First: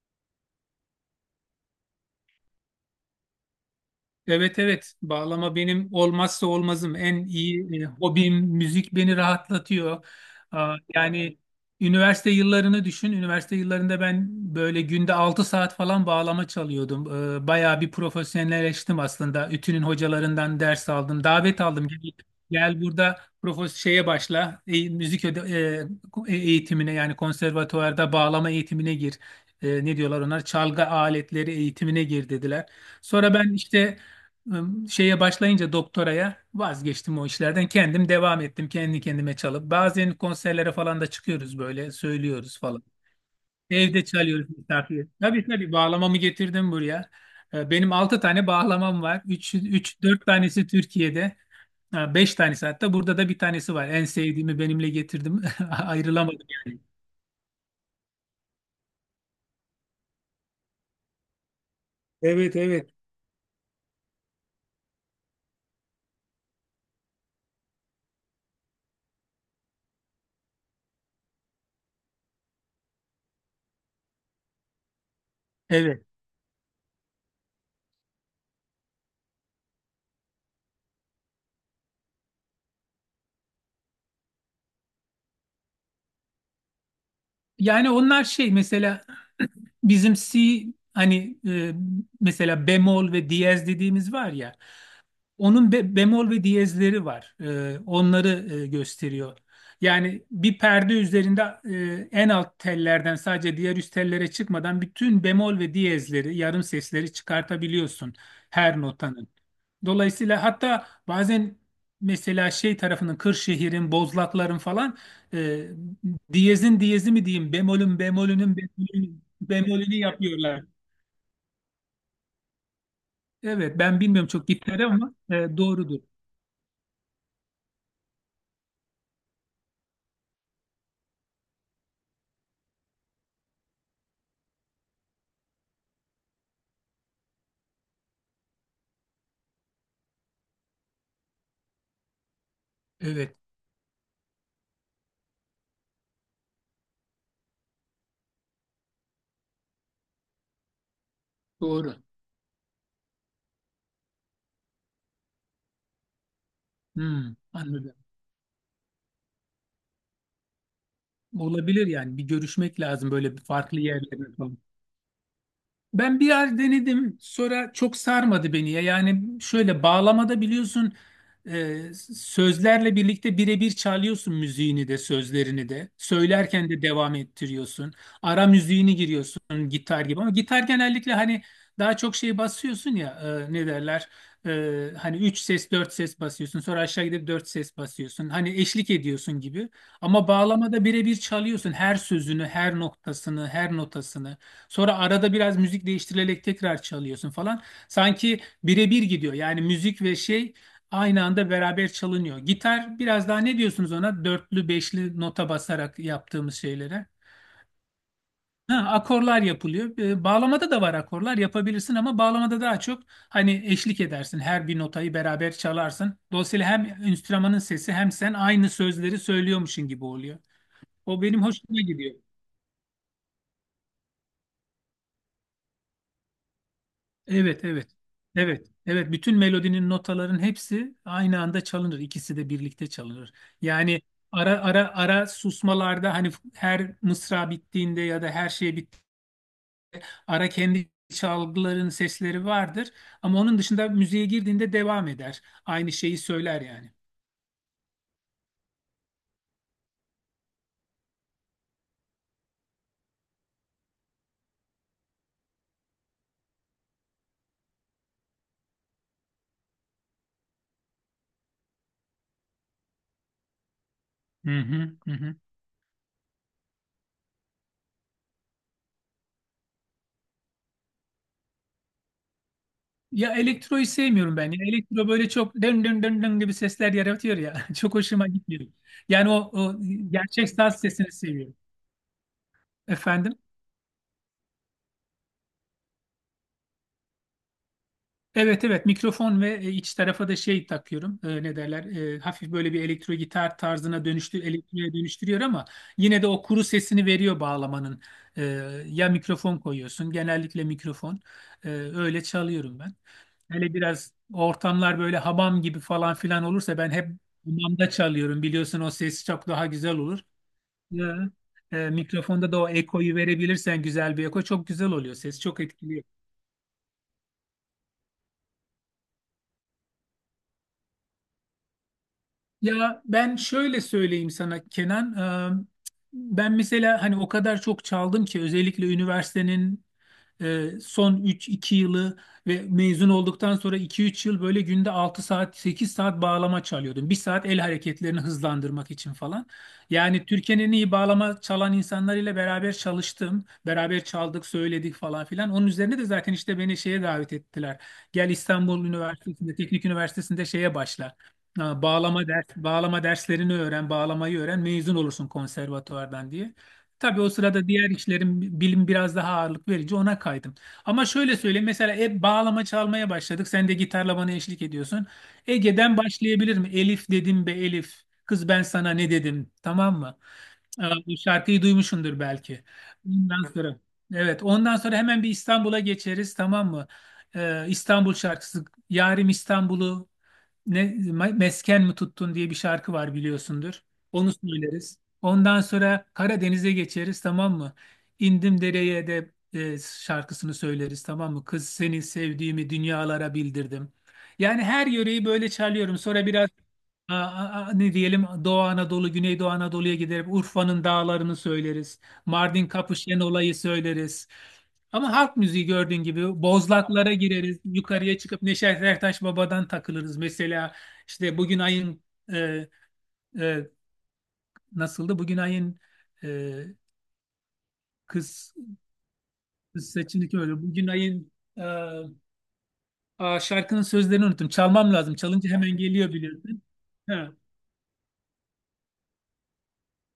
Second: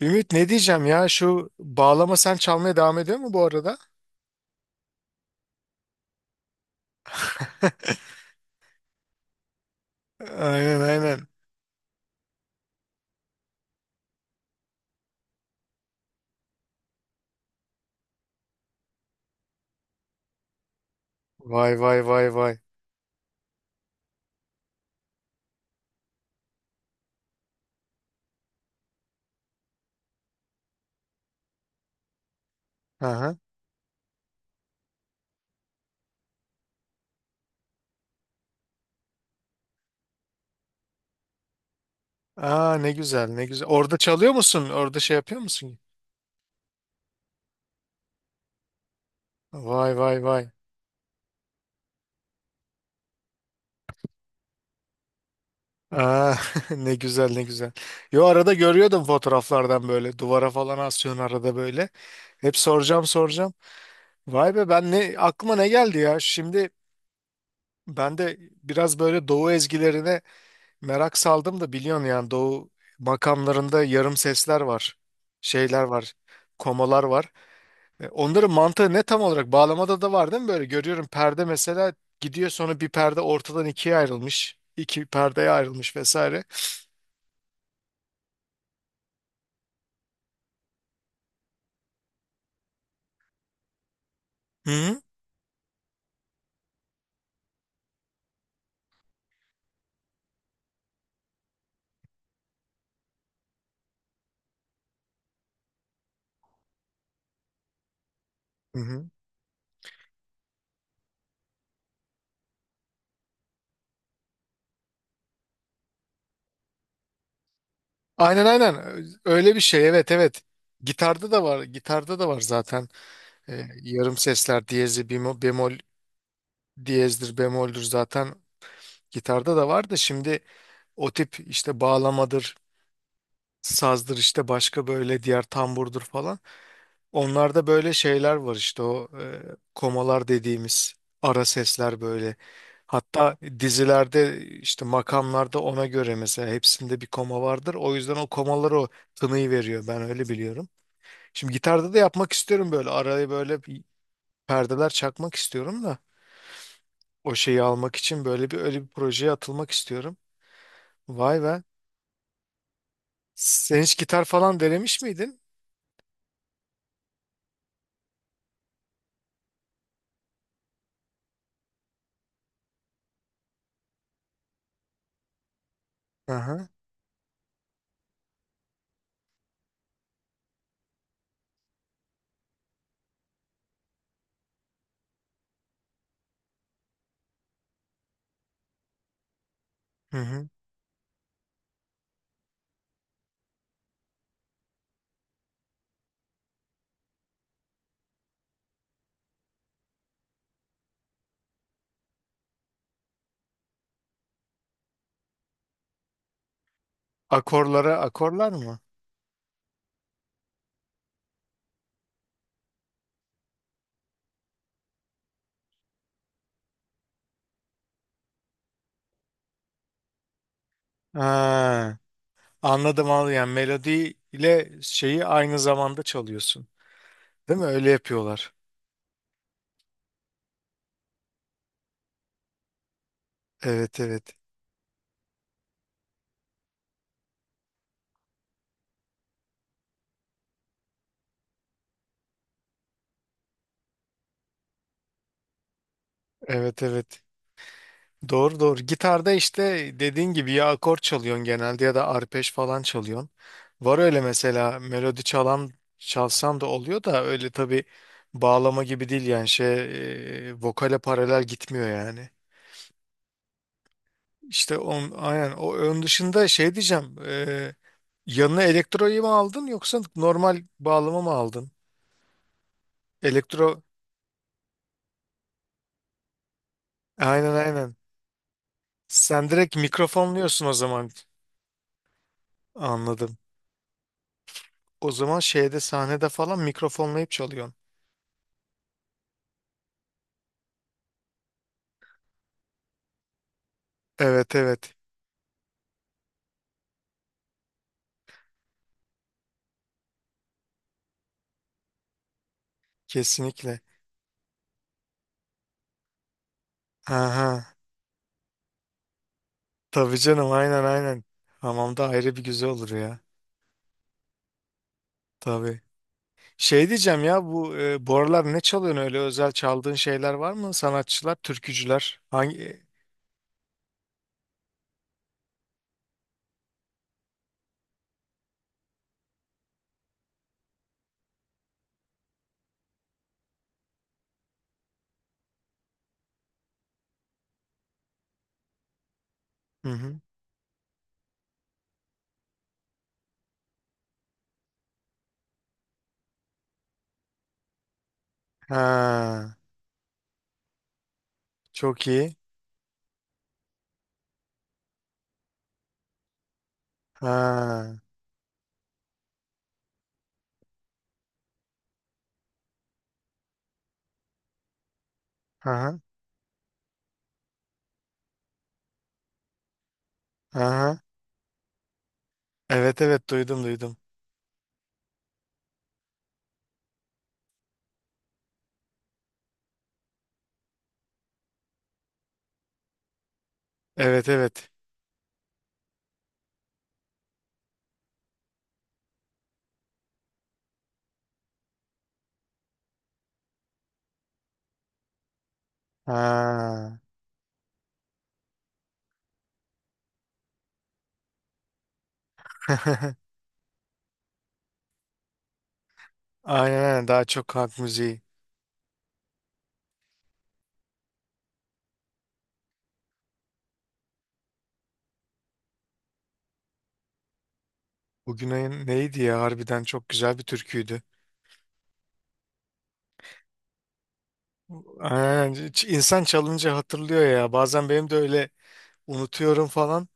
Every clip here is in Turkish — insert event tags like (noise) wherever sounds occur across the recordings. Ümit, ne diyeceğim ya, şu bağlama, sen çalmaya devam ediyor mu bu arada? Evet evet, bağlama benim olmazsa olmazım, en iyi (laughs) hobim müzik beni rahatlatıyor. Aa, Aynen, aynen. yani üniversite yıllarını düşün. Üniversite yıllarında ben böyle günde 6 saat falan bağlama çalıyordum. Bayağı bir profesyonelleştim aslında. Ütü'nün hocalarından ders aldım. Davet Vay aldım. vay Gel, vay vay. gel burada şeye başla. Müzik eğitimine, yani konservatuvarda bağlama eğitimine gir. Ne diyorlar onlar? Çalgı aletleri eğitimine gir dediler. Sonra Aha. ben işte şeye başlayınca doktoraya vazgeçtim o işlerden. Kendim devam ettim kendi kendime çalıp. Bazen konserlere falan da çıkıyoruz, böyle söylüyoruz Aa, falan. ne güzel, ne güzel. Orada Evde çalıyor çalıyoruz musun? Orada misafir. şey yapıyor Tabii tabii, musun? bağlamamı getirdim buraya. Benim 6 tane bağlamam var. üç Vay üç vay 4 vay. tanesi Türkiye'de. Ha, 5 tanesi, hatta burada da bir tanesi var. En sevdiğimi benimle getirdim. (laughs) Aa, Ayrılamadım (laughs) yani. ne güzel, ne güzel. Yo, arada görüyordum fotoğraflardan, böyle duvara falan asıyorsun arada, böyle. Hep Evet evet. soracağım, soracağım. Vay be, ben ne aklıma ne geldi ya? Şimdi ben de biraz böyle doğu ezgilerine merak saldım da, biliyorsun yani, doğu makamlarında yarım sesler var. Şeyler Evet. var. Komalar var. Onların mantığı ne tam olarak? Bağlamada da var değil mi böyle? Görüyorum, perde mesela gidiyor, sonra bir perde ortadan ikiye ayrılmış. İki perdeye ayrılmış vesaire. Yani onlar şey mesela (clears throat) bizim C, hani mesela bemol ve diyez dediğimiz var ya, Hı hı. onun bemol ve diyezleri var. Onları gösteriyor. Yani bir perde üzerinde en alt tellerden sadece diğer üst tellere çıkmadan bütün bemol ve diyezleri, yarım sesleri çıkartabiliyorsun Hı her hı. notanın. Dolayısıyla hatta bazen mesela şey tarafının, Kırşehir'in, Bozlakların falan, e, diyezin diyezi mi diyeyim, bemolün Aynen, bemolünün aynen. bemolünün Öyle bir şey. bemolünü Evet, evet. yapıyorlar. Gitarda da var. Gitarda da var zaten. Evet, ben Yarım bilmiyorum çok sesler gitleri diyezi, ama bemol, bemol, doğrudur. diyezdir, bemoldür zaten. Gitarda da var da, şimdi o tip işte, bağlamadır, sazdır işte, başka böyle diğer, tamburdur falan. Onlarda böyle şeyler var işte, o komalar dediğimiz ara sesler böyle. Evet, Hatta dizilerde işte, makamlarda ona göre mesela hepsinde bir koma vardır. O yüzden o komalar o tınıyı veriyor, ben öyle biliyorum. Şimdi gitarda doğru. da yapmak istiyorum böyle, araya böyle bir perdeler çakmak istiyorum da, o Hmm, şeyi anladım. almak için böyle bir, öyle bir projeye atılmak istiyorum. Vay be. Olabilir, yani bir görüşmek lazım böyle, bir farklı Sen hiç gitar yerlerde. falan denemiş miydin? Ben bir yer denedim sonra çok sarmadı beni ya. Yani şöyle, bağlamada biliyorsun e, sözlerle birlikte birebir çalıyorsun, müziğini de sözlerini de. Aha. Söylerken de devam ettiriyorsun. Ara müziğini giriyorsun gitar gibi, ama gitar genellikle hani daha çok şey basıyorsun ya, ne derler? E, hani 3 ses, 4 ses basıyorsun, sonra aşağı gidip 4 ses basıyorsun. Hani eşlik ediyorsun gibi, Hı ama hı. bağlamada birebir çalıyorsun her sözünü, her noktasını, her notasını. Sonra arada biraz müzik değiştirilerek tekrar çalıyorsun falan. Sanki birebir gidiyor. Yani müzik ve şey aynı anda beraber çalınıyor. Gitar biraz daha, ne diyorsunuz ona? Dörtlü, beşli nota basarak yaptığımız şeylere. Akorlara, akorlar Ha, mı? akorlar yapılıyor. Bağlamada da var, akorlar yapabilirsin ama bağlamada daha çok hani eşlik edersin. Her bir notayı beraber çalarsın. Dolayısıyla hem enstrümanın sesi hem sen aynı sözleri söylüyormuşsun gibi oluyor. O benim hoşuma Ha, gidiyor. anladım. Al yani, melodi ile şeyi aynı zamanda çalıyorsun. Değil Evet, mi? evet. Öyle yapıyorlar. Evet, evet. Bütün melodinin, notaların hepsi aynı anda çalınır. İkisi de birlikte çalınır. Evet, Yani evet. ara ara susmalarda, hani her mısra bittiğinde ya da her şey ara, kendi çalgıların sesleri vardır. Ama onun dışında müziğe girdiğinde devam eder. Aynı şeyi söyler Evet, yani. evet. Doğru, doğru. Gitarda işte, dediğin gibi ya akor çalıyorsun genelde, ya da arpej falan çalıyorsun. Var öyle mesela melodi çalan, çalsam da oluyor da, öyle tabii bağlama gibi değil yani, şey, vokale paralel gitmiyor yani. Hı İşte hı, on, hı hı. aynen, o ön dışında şey diyeceğim, yanına elektroyu mu aldın yoksa normal bağlama mı aldın? Ya, Elektro, elektroyu sevmiyorum ben. Ya elektro böyle çok dön dön dön dön gibi sesler yaratıyor aynen, ya. (laughs) Çok aynen. hoşuma gitmiyor. Yani o, Sen direkt o gerçek mikrofonluyorsun o saz zaman. sesini seviyorum. Efendim? Anladım. O zaman şeyde, sahnede falan mikrofonlayıp çalıyorsun. Evet evet, mikrofon ve iç tarafa da şey takıyorum. Ne derler? Hafif böyle, bir elektro gitar tarzına Evet, elektriğe evet. dönüştürüyor, ama yine de o kuru sesini veriyor bağlamanın. E, ya mikrofon koyuyorsun, genellikle mikrofon. Öyle çalıyorum ben. Hele Kesinlikle. biraz ortamlar böyle hamam gibi falan filan olursa, ben hep Aha. hamamda çalıyorum biliyorsun, o ses çok daha güzel Tabii olur. canım, aynen, aynen. E, e, Hamamda ayrı bir mikrofonda da güzel o olur ekoyu ya. verebilirsen, güzel bir eko çok güzel oluyor, ses çok Tabii. etkili. Şey diyeceğim ya, bu bu aralar ne çalıyorsun? Öyle özel çaldığın şeyler var mı? Sanatçılar, türkücüler. Hangi? Ya ben şöyle söyleyeyim sana, Kenan. Ee, Ben mesela hani o kadar çok çaldım ki, özellikle üniversitenin son 3-2 yılı ve mezun olduktan sonra iki üç yıl, böyle günde 6 saat, 8 saat bağlama çalıyordum. 1 saat el hareketlerini hızlandırmak için falan. Hı hı. Yani Türkiye'nin en iyi bağlama çalan insanlarıyla beraber çalıştım. Beraber çaldık, söyledik falan filan. Onun üzerine de zaten işte beni şeye davet ettiler. Gel İstanbul Üniversitesi'nde, Ha, Teknik Üniversitesi'nde şeye başla. Çok iyi. Bağlama derslerini öğren, bağlamayı öğren, mezun olursun konservatuvardan diye. Tabii o sırada diğer Ha. işlerin bilim biraz daha ağırlık verici, ona kaydım. Ama şöyle söyleyeyim, mesela hep bağlama çalmaya başladık. Sen de gitarla bana eşlik ediyorsun. Ege'den Aha. başlayabilir mi? Elif dedim, be Elif. Kız, ben sana ne dedim? Tamam mı? Aha. Bu şarkıyı duymuşsundur belki. Evet evet, Ondan duydum, sonra, duydum. evet, ondan sonra hemen bir İstanbul'a geçeriz, tamam mı? İstanbul şarkısı, Yarim İstanbul'u ne mesken mi tuttun diye bir şarkı var, biliyorsundur. Evet, Onu evet. söyleriz. Ondan sonra Karadeniz'e geçeriz, tamam mı? İndim dereye de şarkısını söyleriz, tamam mı? Kız, seni sevdiğimi dünyalara bildirdim. Yani her yöreyi böyle çalıyorum. Sonra biraz Ha. Ne diyelim, Doğu Anadolu, Güneydoğu Anadolu'ya giderek Urfa'nın dağlarını söyleriz. Mardin Kapışen (laughs) olayı söyleriz. Ama halk müziği, gördüğün gibi, Aynen, aynen, bozlaklara daha çok gireriz. halk Yukarıya müziği. çıkıp Neşet Ertaş Baba'dan takılırız. Mesela işte, bugün ayın e, e, nasıldı? Bugün ayın e, kız, Bugünün neydi ya, harbiden kız çok güzel saçındaki bir öyle. Bugün türküydü. ayın e, aa, şarkının sözlerini unuttum. Çalmam lazım. Çalınca Aynen, hemen geliyor, insan biliyorsun. çalınca hatırlıyor Ha, ya bazen, benim de öyle, unutuyorum falan.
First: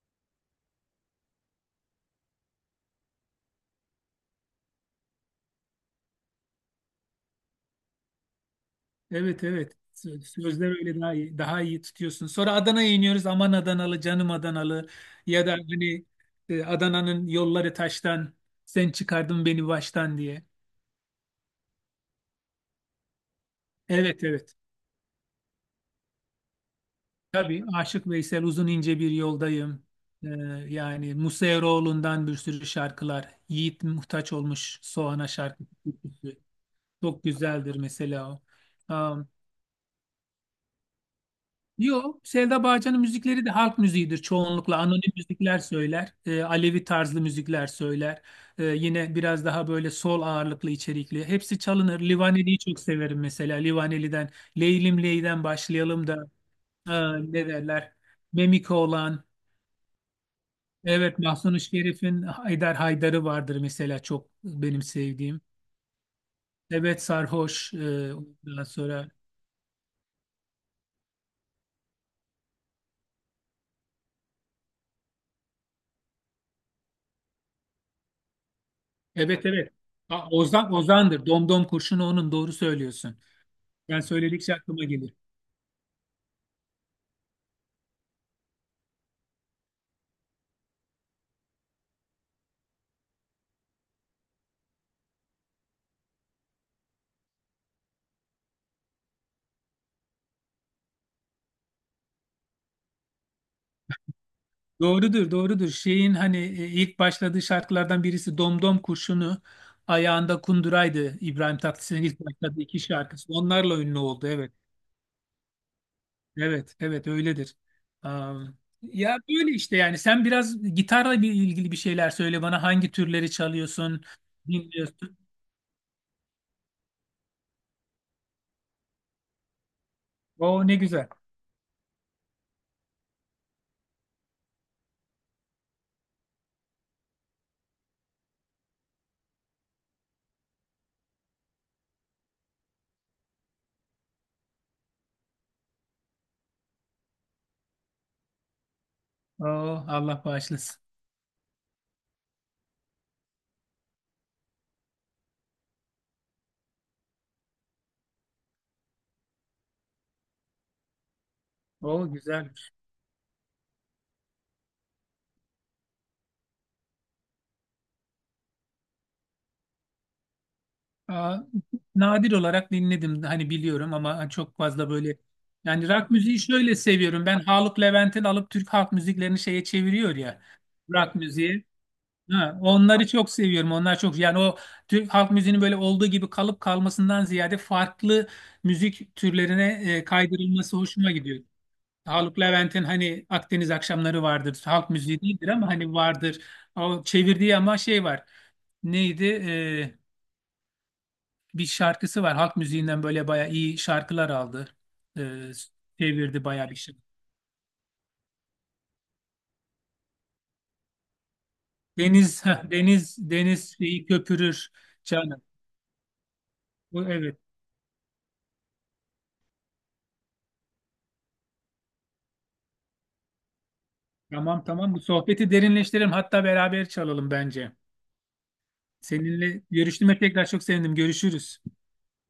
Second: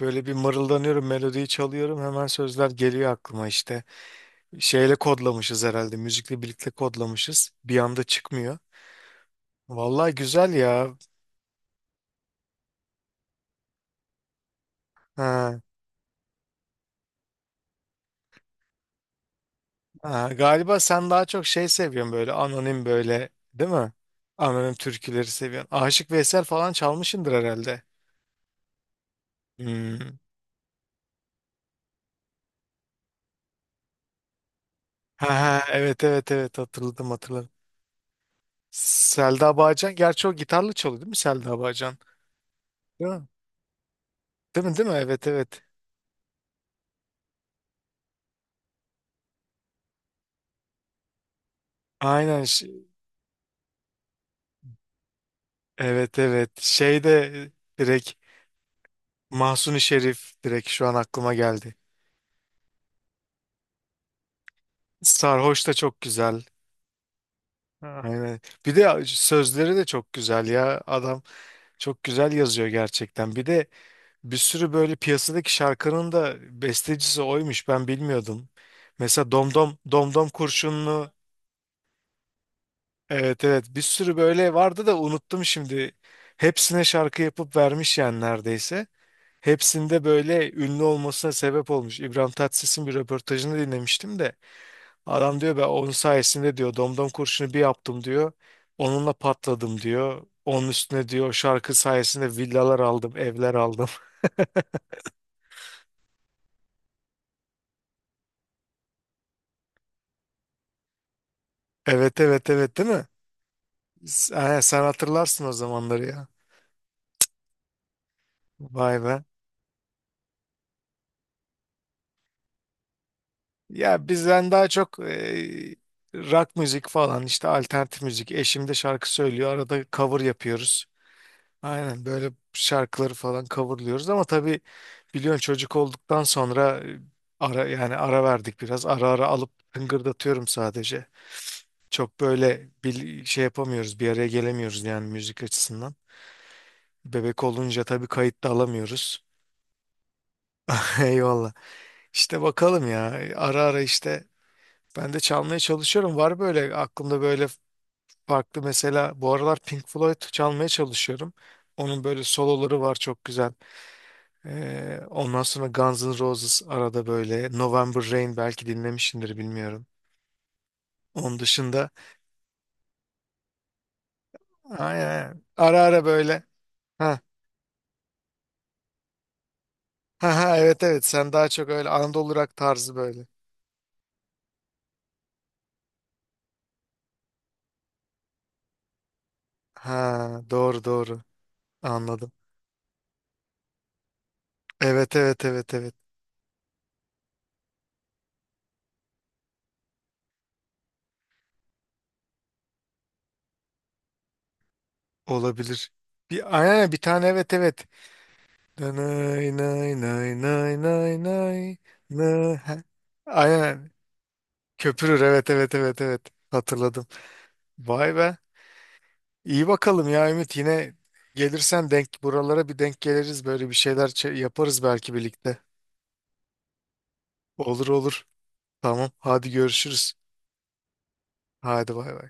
Böyle bir mırıldanıyorum, melodiyi çalıyorum, hemen sözler geliyor aklıma işte. Şeyle kodlamışız herhalde, müzikle birlikte kodlamışız. Bir anda çıkmıyor. evet evet. Vallahi güzel Sözler ya. öyle daha iyi, daha iyi tutuyorsun. Sonra Adana'ya iniyoruz. Aman Adanalı, canım Adanalı. Ya da Ha. hani Adana'nın yolları taştan, sen çıkardın beni baştan Ha, diye. galiba sen daha çok şey seviyorsun böyle, anonim, böyle değil mi? Evet evet. Anonim türküleri seviyorsun. Aşık Veysel falan çalmışındır Tabii herhalde. Aşık Veysel, uzun ince bir yoldayım. Hmm. Ee, yani Musa Eroğlu'ndan bir sürü şarkılar. Yiğit Muhtaç olmuş Ha, Soğan'a ha, şarkı. evet evet evet, hatırladım, Çok hatırladım. güzeldir mesela o. Um, Selda Bağcan, gerçi o gitarla çalıyor değil mi, Selda Bağcan? yo, Selda Bağcan'ın Değil mi? müzikleri de halk müziğidir Değil mi, çoğunlukla. değil mi? Anonim Evet, müzikler evet. söyler. Alevi tarzlı müzikler söyler. Yine biraz daha böyle sol ağırlıklı, içerikli. Hepsi çalınır. Aynen, Livaneli'yi çok severim mesela. Livaneli'den Leylim Ley'den başlayalım da, evet, evet. e, Şey de ne derler? direkt Memiko olan. Mahsuni Şerif direkt şu an Evet, aklıma Mahzun-ı geldi. Şerif'in Haydar Haydar'ı vardır mesela, çok benim sevdiğim. Sarhoş da çok güzel. Evet, Sarhoş Aynen. ondan Bir de sonra. sözleri de çok güzel ya, adam. Çok güzel yazıyor gerçekten. Bir de bir sürü böyle piyasadaki şarkının da bestecisi oymuş. Ben bilmiyordum. Mesela Evet evet. Domdom, Domdom Aa, Ozan, Kurşunlu. Ozan'dır. Domdom kurşunu onun, doğru söylüyorsun. Evet, evet. Bir Ben sürü böyle söyledikçe aklıma vardı da gelir. unuttum şimdi. Hepsine şarkı yapıp vermiş yani neredeyse. Hepsinde böyle ünlü olmasına sebep olmuş. İbrahim Tatlıses'in bir röportajını dinlemiştim de. Adam diyor, ben onun sayesinde diyor, Domdom Kurşunu bir yaptım diyor. Onunla patladım diyor. Onun üstüne diyor, o şarkı sayesinde villalar aldım, evler aldım. (laughs) Doğrudur, doğrudur. Şeyin, hani ilk başladığı şarkılardan birisi Domdom kurşunu, ayağında kunduraydı İbrahim Tatlıses'in Evet ilk evet başladığı evet, iki değil mi? şarkısı. Onlarla ünlü oldu, evet. Ha, sen hatırlarsın o zamanları ya. Evet, evet öyledir. Am, Vay ya be. böyle işte, yani sen biraz gitarla bir ilgili bir şeyler söyle bana, hangi türleri çalıyorsun, Ya bizden daha çok dinliyorsun. Rock müzik falan işte, alternatif müzik. Eşim de şarkı söylüyor. Arada cover O ne yapıyoruz. güzel. Aynen, böyle şarkıları falan coverlıyoruz ama tabii biliyorsun, çocuk olduktan sonra ara, yani ara verdik biraz. Ara ara alıp tıngırdatıyorum sadece. Çok böyle bir şey yapamıyoruz, bir araya gelemiyoruz yani müzik açısından. Bebek olunca tabii kayıt da alamıyoruz. Oo, Allah bağışlasın. (laughs) Eyvallah. İşte bakalım ya, ara ara işte ben de çalmaya çalışıyorum. Var böyle aklımda böyle farklı, mesela bu aralar Pink Floyd çalmaya çalışıyorum. Onun O böyle güzelmiş. soloları var, çok güzel. Ondan sonra Guns N' Roses, arada böyle November Rain, belki dinlemişsindir, bilmiyorum. Aa, Onun dışında nadir olarak dinledim, hani biliyorum ama çok fazla böyle aynen, ara yani, ara rock müziği böyle, şöyle ha seviyorum. Ben Haluk Levent'in alıp Türk halk müziklerini şeye çeviriyor ha ya, ha, evet evet, rock sen daha müziğe. çok öyle Anadolu rock Ha, tarzı Onları böyle. çok seviyorum. Onlar çok, yani o Türk halk müziğinin böyle olduğu gibi kalıp kalmasından ziyade farklı müzik türlerine Ha, kaydırılması doğru, hoşuma doğru, gidiyor. anladım. Haluk Levent'in, hani, Akdeniz akşamları vardır. Halk Evet müziği evet değildir ama evet hani evet, vardır. O çevirdiği, ama şey var. Neydi? Bir şarkısı var. Halk müziğinden böyle bayağı iyi şarkılar aldı. E, olabilir. çevirdi Bir bayağı bir aynen, şey. bir tane, evet, evet. Nanay nay nay nay nay nay, Deniz, (laughs) ha. deniz, deniz Aynen, şeyi köpürür köpürür, canım. evet evet evet evet, Bu, hatırladım. evet. Vay be. İyi bakalım ya Ümit, yine gelirsen denk, buralara bir denk geliriz, böyle bir şeyler Tamam yaparız tamam, bu belki sohbeti birlikte. derinleştirelim, hatta beraber çalalım bence. Olur, olur. Tamam, hadi Seninle görüşürüz. görüştüğüme tekrar çok sevindim. Görüşürüz. Hadi, bay bay.